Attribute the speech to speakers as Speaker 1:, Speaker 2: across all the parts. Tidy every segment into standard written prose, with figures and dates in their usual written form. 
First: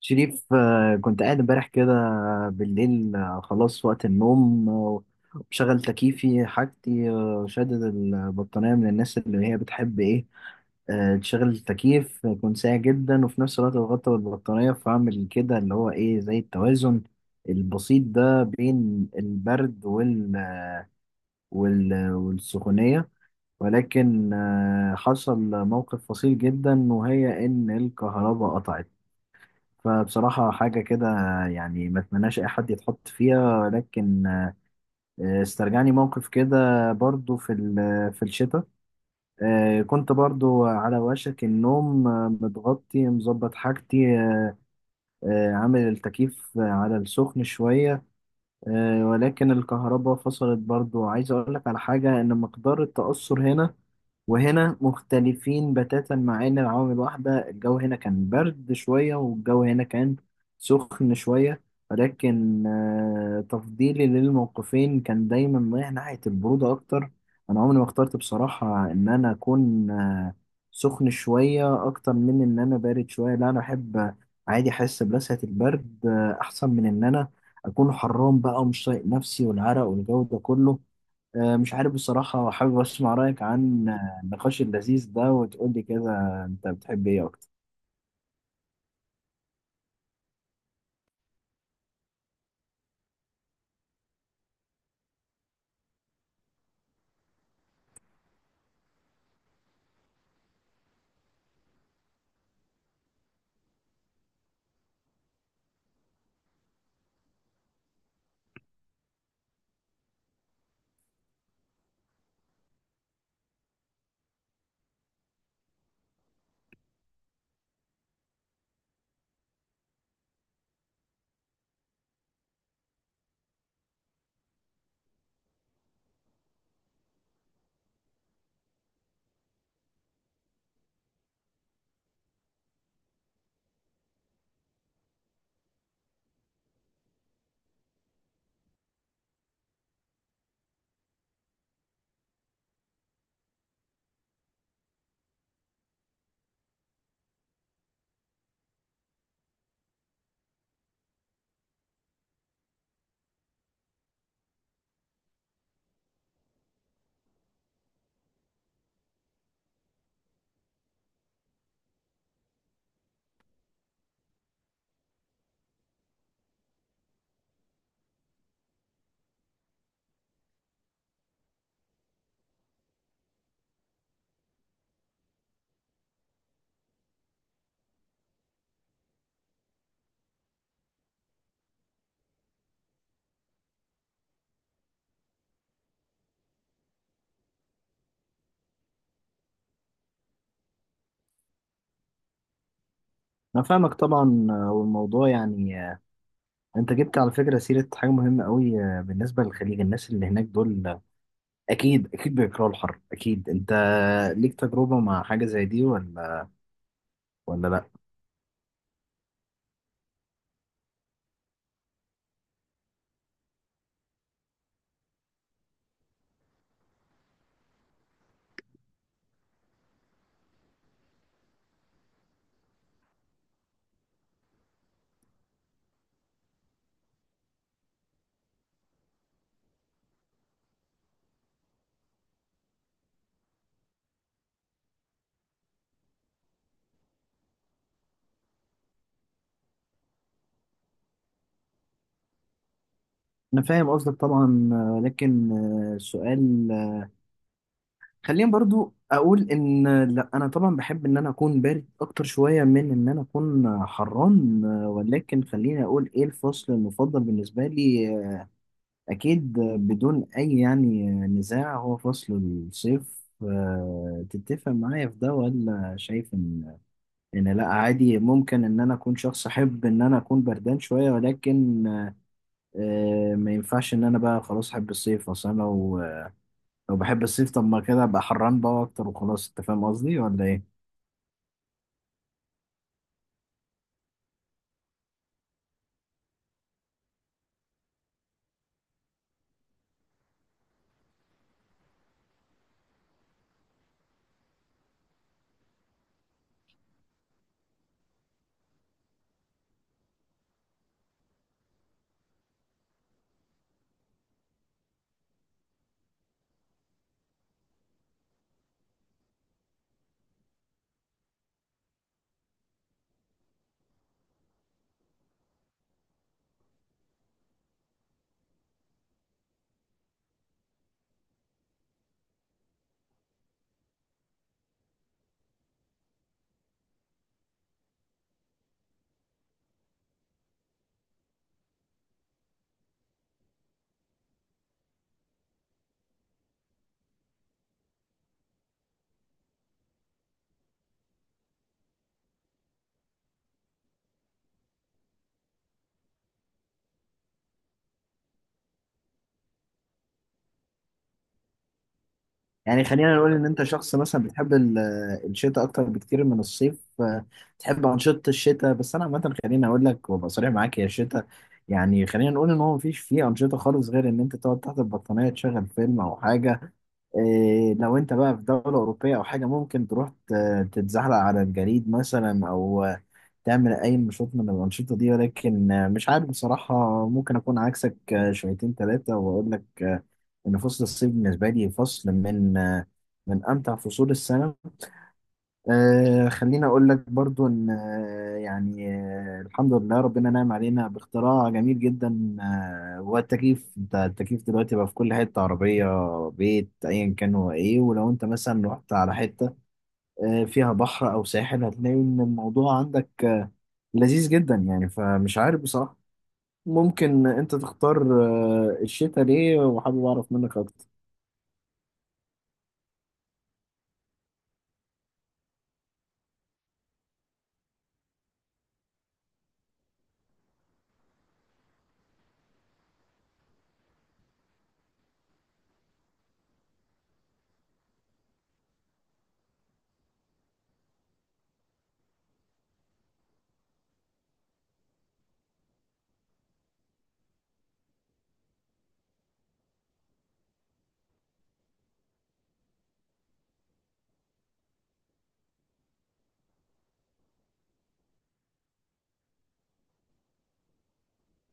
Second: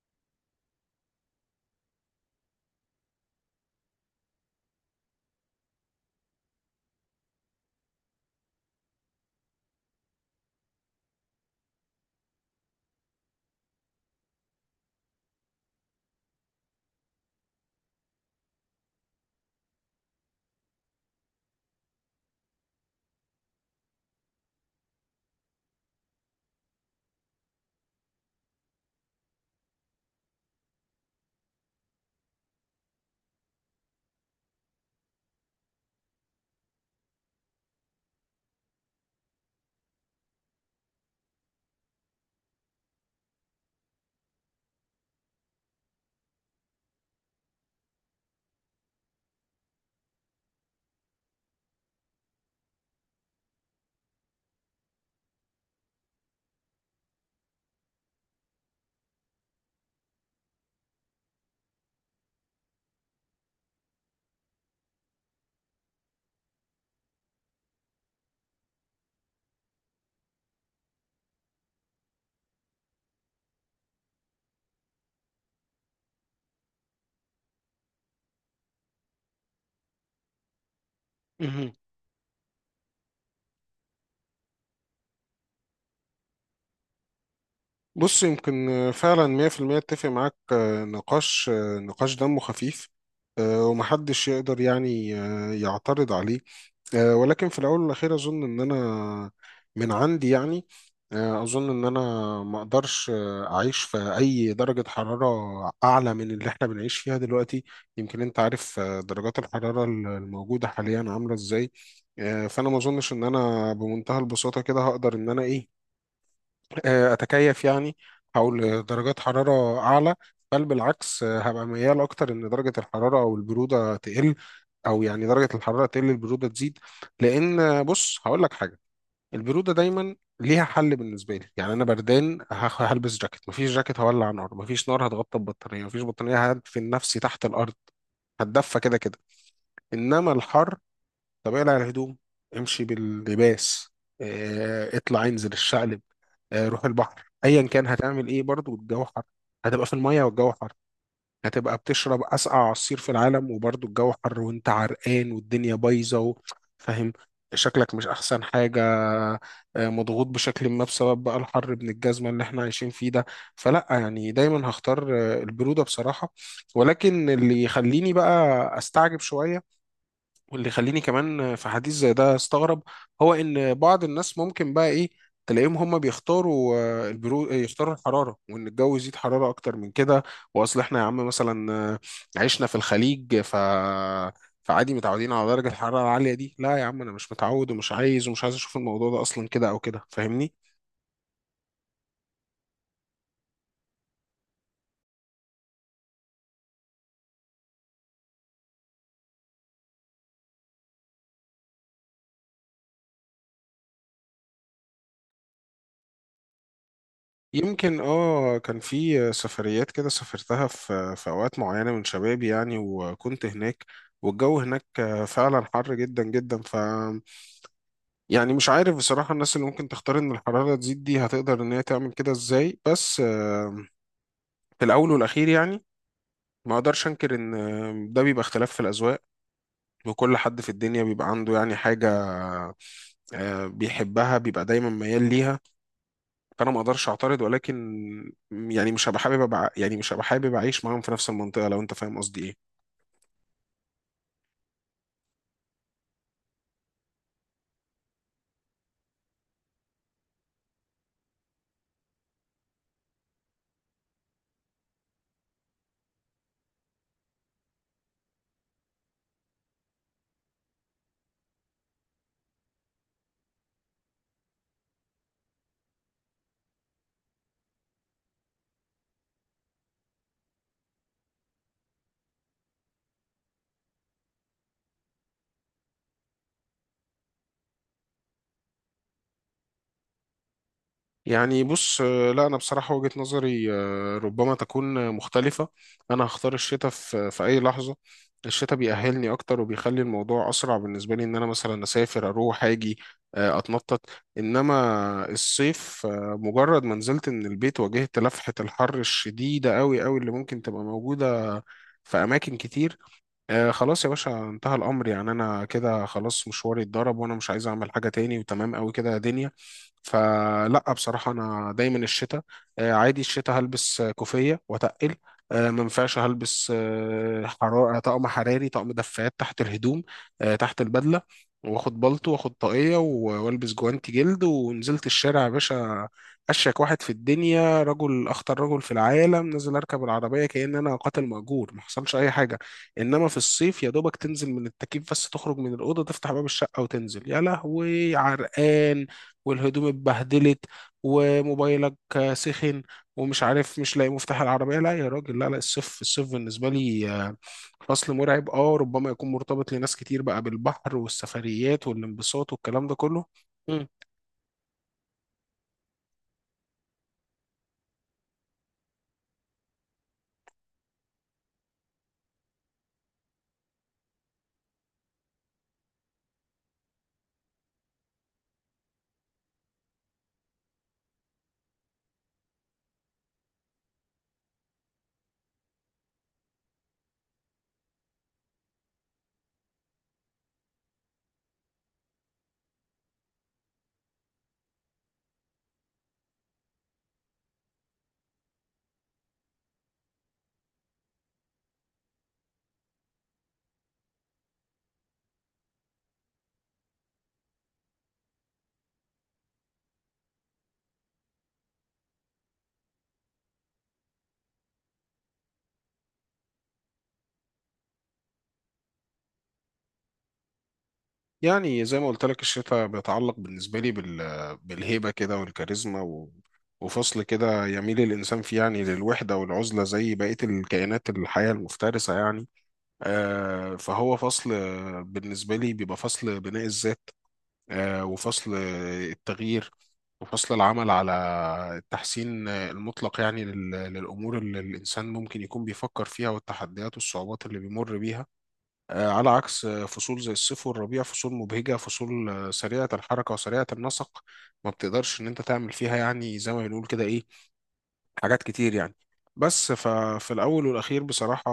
Speaker 1: شريف، كنت قاعد امبارح كده بالليل. خلاص وقت النوم، وبشغل تكييفي حاجتي، شادد البطانية من الناس اللي هي بتحب ايه، تشغل التكييف يكون ساقع جدا وفي نفس الوقت بغطى بالبطانية، فأعمل كده اللي هو ايه زي التوازن البسيط ده بين البرد والسخونية. ولكن حصل موقف فصيل جدا، وهي إن الكهرباء قطعت. فبصراحة حاجة كده يعني ما اتمناش أي حد يتحط فيها، لكن استرجعني موقف كده برضو في الشتاء. كنت برضو على وشك النوم، متغطي مظبط حاجتي، عامل التكييف على السخن شوية، ولكن الكهرباء فصلت برضو. عايز أقول لك على حاجة، إن مقدار التأثر هنا وهنا مختلفين بتاتا، مع إن العوامل واحدة. الجو هنا كان برد شوية والجو هنا كان سخن شوية، ولكن تفضيلي للموقفين كان دايما رايح ناحية البرودة أكتر. أنا عمري ما اخترت بصراحة إن أنا أكون سخن شوية أكتر من إن أنا بارد شوية. لا، أنا أحب عادي أحس بلسعة البرد، أحسن من إن أنا اكون حرام بقى ومش طايق نفسي والعرق والجو ده كله. مش
Speaker 2: مهم.
Speaker 1: عارف بصراحة، حابب اسمع رأيك عن النقاش اللذيذ ده، وتقول لي كده انت بتحب ايه اكتر.
Speaker 2: بص يمكن فعلا 100% اتفق معاك، نقاش دمه خفيف. ومحدش يقدر يعني يعترض عليه. ولكن في الأول والأخير أظن إن أنا من عندي، يعني أظن إن أنا ما أقدرش أعيش في أي درجة حرارة أعلى من اللي إحنا بنعيش فيها دلوقتي. يمكن أنت عارف، درجات الحرارة الموجودة حاليا عاملة إزاي. فأنا ما أظنش إن أنا بمنتهى البساطة كده هقدر إن أنا إيه، اتكيف يعني. هقول درجات حراره اعلى؟ بل بالعكس، هبقى ميال اكتر ان درجه الحراره او البروده تقل، او يعني درجه الحراره تقل البروده تزيد. لان بص هقول لك حاجه. البروده دايما ليها حل بالنسبه لي. يعني انا بردان هلبس جاكيت، مفيش جاكيت هولع نار، مفيش نار هتغطى البطاريه، مفيش بطاريه هدفن نفسي تحت الارض. هتدفى كده كده. انما الحر، طب اقلع الهدوم، امشي باللباس، اطلع انزل الشقل، روح البحر، ايا كان هتعمل ايه برضو الجو حر. هتبقى في المية والجو حر، هتبقى بتشرب اسقع عصير في العالم وبرضو الجو حر، وانت عرقان والدنيا بايظة فاهم؟ شكلك مش احسن حاجة، مضغوط بشكل ما بسبب بقى الحر ابن الجزمة اللي احنا عايشين فيه ده. فلا، يعني دايما هختار البرودة بصراحة. ولكن اللي يخليني بقى استعجب شوية، واللي يخليني كمان في حديث زي ده استغرب، هو ان بعض الناس ممكن بقى ايه، تلاقيهم هم بيختاروا آه، البرو آه، يختاروا الحراره وان الجو يزيد حراره اكتر من كده. واصل احنا يا عم مثلا عشنا في الخليج، ف فعادي متعودين على درجه الحراره العاليه دي. لا يا عم، انا مش متعود ومش عايز اشوف الموضوع ده اصلا كده او كده، فاهمني؟
Speaker 1: انا فاهمك طبعا، والموضوع يعني انت جبت على فكرة سيرة حاجة مهمة قوي، بالنسبة للخليج. الناس اللي هناك دول، اكيد اكيد بيكرهوا الحر. اكيد انت ليك تجربة مع حاجة زي دي ولا ولا لا؟
Speaker 2: يمكن كان في سفريات كده سافرتها في اوقات معينه من شبابي يعني، وكنت هناك والجو هناك فعلا حر جدا جدا. يعني مش عارف بصراحة، الناس اللي ممكن تختار إن الحرارة تزيد دي هتقدر إن هي تعمل كده إزاي؟ بس في الأول والأخير يعني ما أقدرش أنكر إن ده بيبقى اختلاف في الأذواق، وكل حد في الدنيا بيبقى عنده يعني حاجة بيحبها، بيبقى دايما ميال ليها. فأنا ما أقدرش أعترض، ولكن يعني مش هبقى حابب أبقى يعني مش هبقى حابب أعيش معاهم في نفس المنطقة، لو أنت فاهم قصدي إيه.
Speaker 1: انا فاهم قصدك طبعا، لكن السؤال، خليني برضو اقول ان لا، انا طبعا بحب ان انا اكون بارد اكتر شويه من ان انا اكون حران، ولكن خليني اقول ايه الفصل المفضل بالنسبه لي. اكيد بدون اي يعني نزاع هو فصل الصيف. تتفق معايا في ده ولا شايف ان ان لا عادي، ممكن ان انا اكون شخص احب ان انا اكون بردان شويه، ولكن ما ينفعش ان انا بقى خلاص احب الصيف اصلا. لو بحب الصيف طب ما كده ابقى حران بقى اكتر وخلاص، انت فاهم قصدي ولا ايه؟
Speaker 2: يعني بص، لا انا بصراحه وجهه نظري ربما تكون مختلفه. انا هختار الشتاء في اي لحظه. الشتاء بيأهلني اكتر وبيخلي الموضوع اسرع بالنسبه لي، ان انا مثلا اسافر، اروح اجي، اتنطط. انما الصيف، مجرد ما نزلت من البيت واجهت لفحه الحر الشديده قوي قوي اللي ممكن تبقى موجوده في اماكن كتير. خلاص يا باشا انتهى الأمر، يعني أنا كده خلاص مشواري اتضرب، وأنا مش عايز أعمل حاجة تاني، وتمام أوي كده يا دنيا. فلا، بصراحة أنا دايما الشتاء. عادي الشتاء هلبس كوفية وأتقل، ما ينفعش هلبس حرارة، طقم حراري، طقم دفايات تحت الهدوم، تحت البدلة، واخد بلطو، واخد طاقية والبس جوانتي جلد، ونزلت الشارع يا باشا، أشيك واحد في الدنيا، رجل أخطر رجل في العالم، نزل أركب العربية كأن أنا قاتل مأجور ما حصلش أي حاجة. انما في الصيف، يا دوبك تنزل من التكييف، بس تخرج من الاوضه تفتح باب الشقه وتنزل يا لهوي عرقان، والهدوم اتبهدلت، وموبايلك سخن، ومش عارف مش لاقي مفتاح العربيه. لا يا راجل، لا لا، الصيف بالنسبه لي فصل مرعب. اه ربما يكون مرتبط لناس كتير بقى بالبحر والسفريات والانبساط
Speaker 1: يعني
Speaker 2: والكلام ده
Speaker 1: خلينا
Speaker 2: كله.
Speaker 1: نقول ان انت شخص مثلا بتحب الشتاء اكتر بكتير من الصيف. تحب انشطة الشتاء، بس انا عامة خليني اقول لك وابقى صريح معاك، يا الشتاء يعني خلينا نقول ان هو مفيش فيه انشطة خالص غير ان انت تقعد تحت البطانية تشغل فيلم او حاجة. إيه لو انت بقى في دولة أوروبية أو حاجة، ممكن تروح تتزحلق على الجليد مثلا، أو تعمل أي نشاط من الأنشطة دي. ولكن مش عارف بصراحة، ممكن أكون عكسك شويتين ثلاثة، وأقول لك إن فصل الصيف بالنسبة لي فصل من من أمتع فصول السنة. خليني أقول لك برضو إن الحمد لله ربنا نعم علينا باختراع جميل جدا، هو التكييف. أنت التكييف دلوقتي بقى في كل حتة، عربية، بيت، أيا كان هو إيه. ولو أنت مثلا رحت على حتة فيها بحر أو ساحل، هتلاقي إن الموضوع عندك لذيذ جدا يعني. فمش عارف بصراحة، ممكن انت تختار الشتاء ليه، وحابب اعرف منك اكتر.
Speaker 2: يعني زي ما قلت لك، الشتاء بيتعلق بالنسبة لي بالهيبة كده والكاريزما وفصل كده يميل الإنسان فيه يعني للوحدة والعزلة، زي بقية الكائنات الحية المفترسة يعني. فهو فصل بالنسبة لي بيبقى فصل بناء الذات، وفصل التغيير، وفصل العمل على التحسين المطلق، يعني للأمور اللي الإنسان ممكن يكون بيفكر فيها والتحديات والصعوبات اللي بيمر بيها. على عكس فصول زي الصيف والربيع، فصول مبهجة، فصول سريعة الحركة وسريعة النسق. ما بتقدرش ان انت تعمل فيها يعني زي ما بنقول كده ايه، حاجات كتير يعني. بس ففي الاول والاخير بصراحة،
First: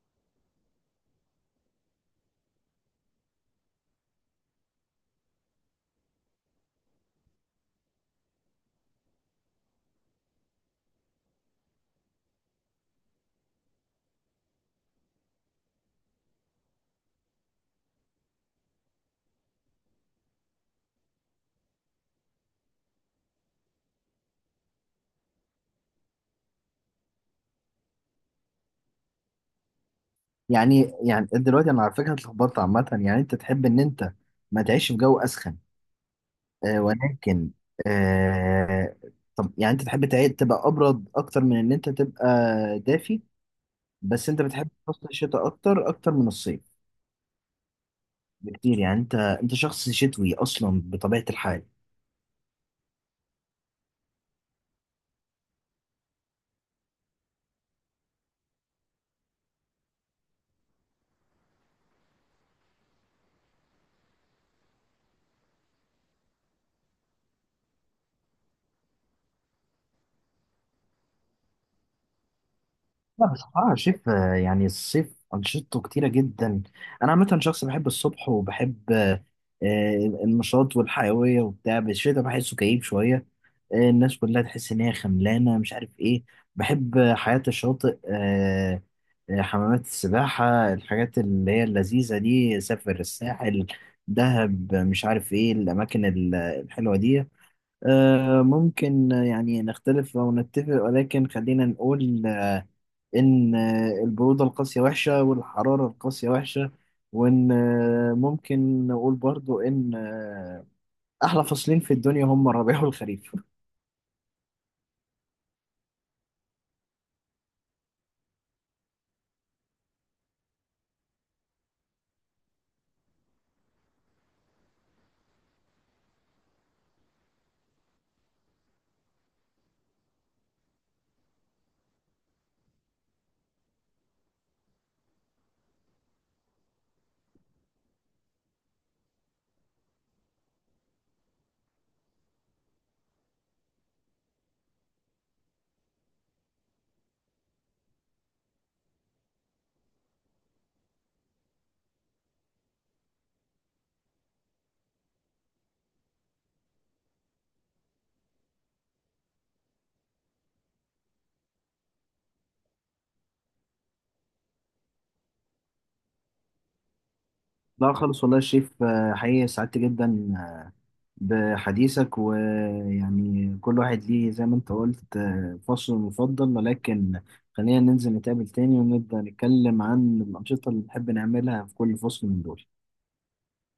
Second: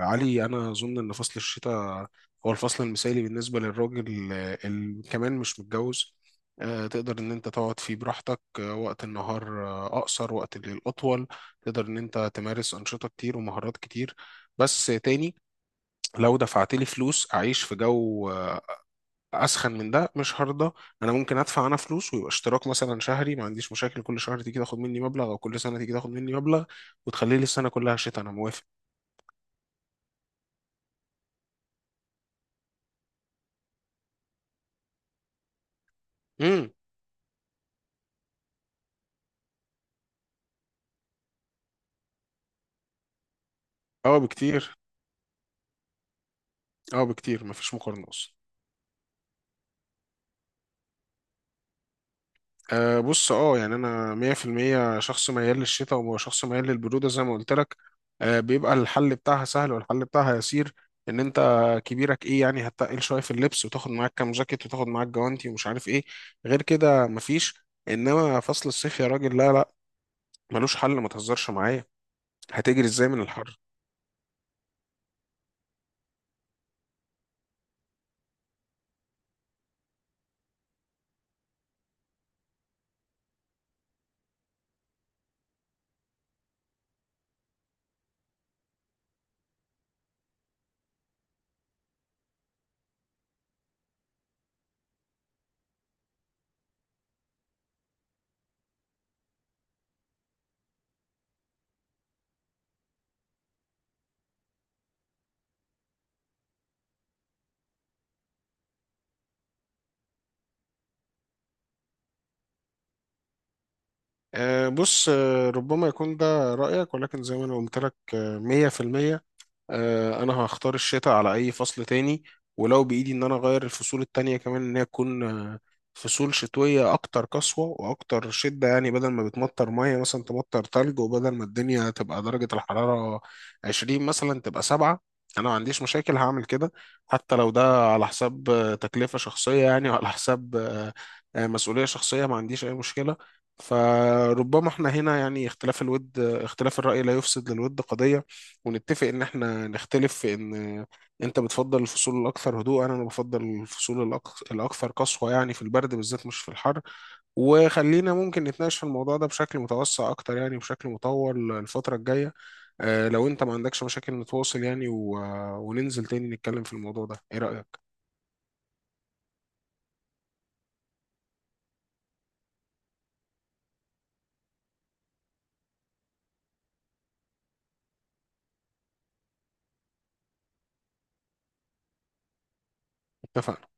Speaker 2: يا علي، انا اظن ان فصل الشتاء هو الفصل المثالي بالنسبة للراجل اللي كمان مش متجوز. تقدر ان انت تقعد فيه براحتك، وقت النهار اقصر، وقت الليل اطول، تقدر ان انت تمارس انشطة كتير ومهارات كتير. بس تاني، لو دفعت لي فلوس اعيش في جو اسخن من ده، مش هرضى. انا ممكن ادفع انا فلوس، ويبقى اشتراك مثلا شهري، ما عنديش مشاكل، كل شهر تيجي تاخد مني مبلغ، او كل سنه تيجي تاخد مني مبلغ، وتخلي لي السنه كلها شتاء، انا موافق.
Speaker 1: يعني يعني دلوقتي انا على فكرة اتلخبطت عامة، يعني انت تحب ان انت ما تعيش في جو اسخن،
Speaker 2: امم.
Speaker 1: آه، ولكن آه، طب يعني انت تحب تبقى ابرد اكتر من ان انت تبقى دافي،
Speaker 2: اه
Speaker 1: بس انت بتحب
Speaker 2: بكتير،
Speaker 1: فصل الشتاء اكتر اكتر من الصيف،
Speaker 2: اه بكتير، مفيش مقارنه اصلا.
Speaker 1: بكتير. يعني انت انت شخص شتوي اصلا بطبيعة الحال.
Speaker 2: أه بص، يعني انا 100% شخص ميال للشتاء وشخص ميال للبرودة زي ما قلت لك. بيبقى الحل بتاعها سهل والحل بتاعها يسير، ان انت كبيرك ايه يعني هتقل شوية في اللبس، وتاخد معاك كام جاكيت، وتاخد معاك جوانتي ومش عارف ايه، غير كده مفيش. انما فصل الصيف يا راجل لا لا، ملوش حل، ما تهزرش معايا، هتجري ازاي من
Speaker 1: لا
Speaker 2: الحر؟
Speaker 1: بصراحة الصيف، يعني الصيف أنشطته كتيرة جدا. أنا عامة شخص بحب الصبح وبحب النشاط والحيوية وبتاع، بس الشتا بحسه كئيب شوية. الناس كلها تحس إن هي خملانة، مش عارف إيه. بحب حياة الشاطئ، حمامات السباحة، الحاجات اللي هي اللذيذة دي، سافر الساحل، دهب، مش عارف إيه الأماكن الحلوة دي. ممكن يعني نختلف أو نتفق، ولكن خلينا نقول إن البرودة القاسية وحشة، والحرارة القاسية وحشة، وإن ممكن نقول برضو إن أحلى فصلين في الدنيا هم الربيع والخريف.
Speaker 2: بص، ربما يكون ده رأيك، ولكن زي ما انا قلت لك 100%، انا هختار الشتاء على اي فصل تاني. ولو بايدي ان انا اغير الفصول التانية كمان ان هي تكون فصول شتوية اكتر قسوة واكتر شدة، يعني بدل ما بتمطر مية مثلا تمطر تلج، وبدل ما الدنيا تبقى درجة الحرارة 20 مثلا تبقى 7، انا ما عنديش مشاكل هعمل كده. حتى لو ده على حساب تكلفة شخصية يعني، وعلى حساب مسؤولية شخصية، ما عنديش اي مشكلة. فربما احنا هنا يعني اختلاف الود، اختلاف الرأي لا يفسد للود قضية، ونتفق ان احنا نختلف في ان انت بتفضل الفصول الاكثر هدوء، انا بفضل الفصول الاكثر قسوة يعني، في البرد بالذات مش في الحر. وخلينا ممكن نتناقش في الموضوع ده بشكل متوسع اكتر، يعني بشكل مطول الفترة الجاية. لو انت ما عندكش مشاكل نتواصل يعني وننزل تاني نتكلم في الموضوع ده، ايه رأيك؟
Speaker 1: لا خالص والله يا شريف، حقيقي سعدت جدا بحديثك، ويعني كل واحد ليه زي ما انت قلت فصل مفضل، ولكن خلينا ننزل نتقابل تاني ونبدأ نتكلم عن الأنشطة اللي بنحب نعملها في كل فصل من دول.
Speaker 2: اتفقنا.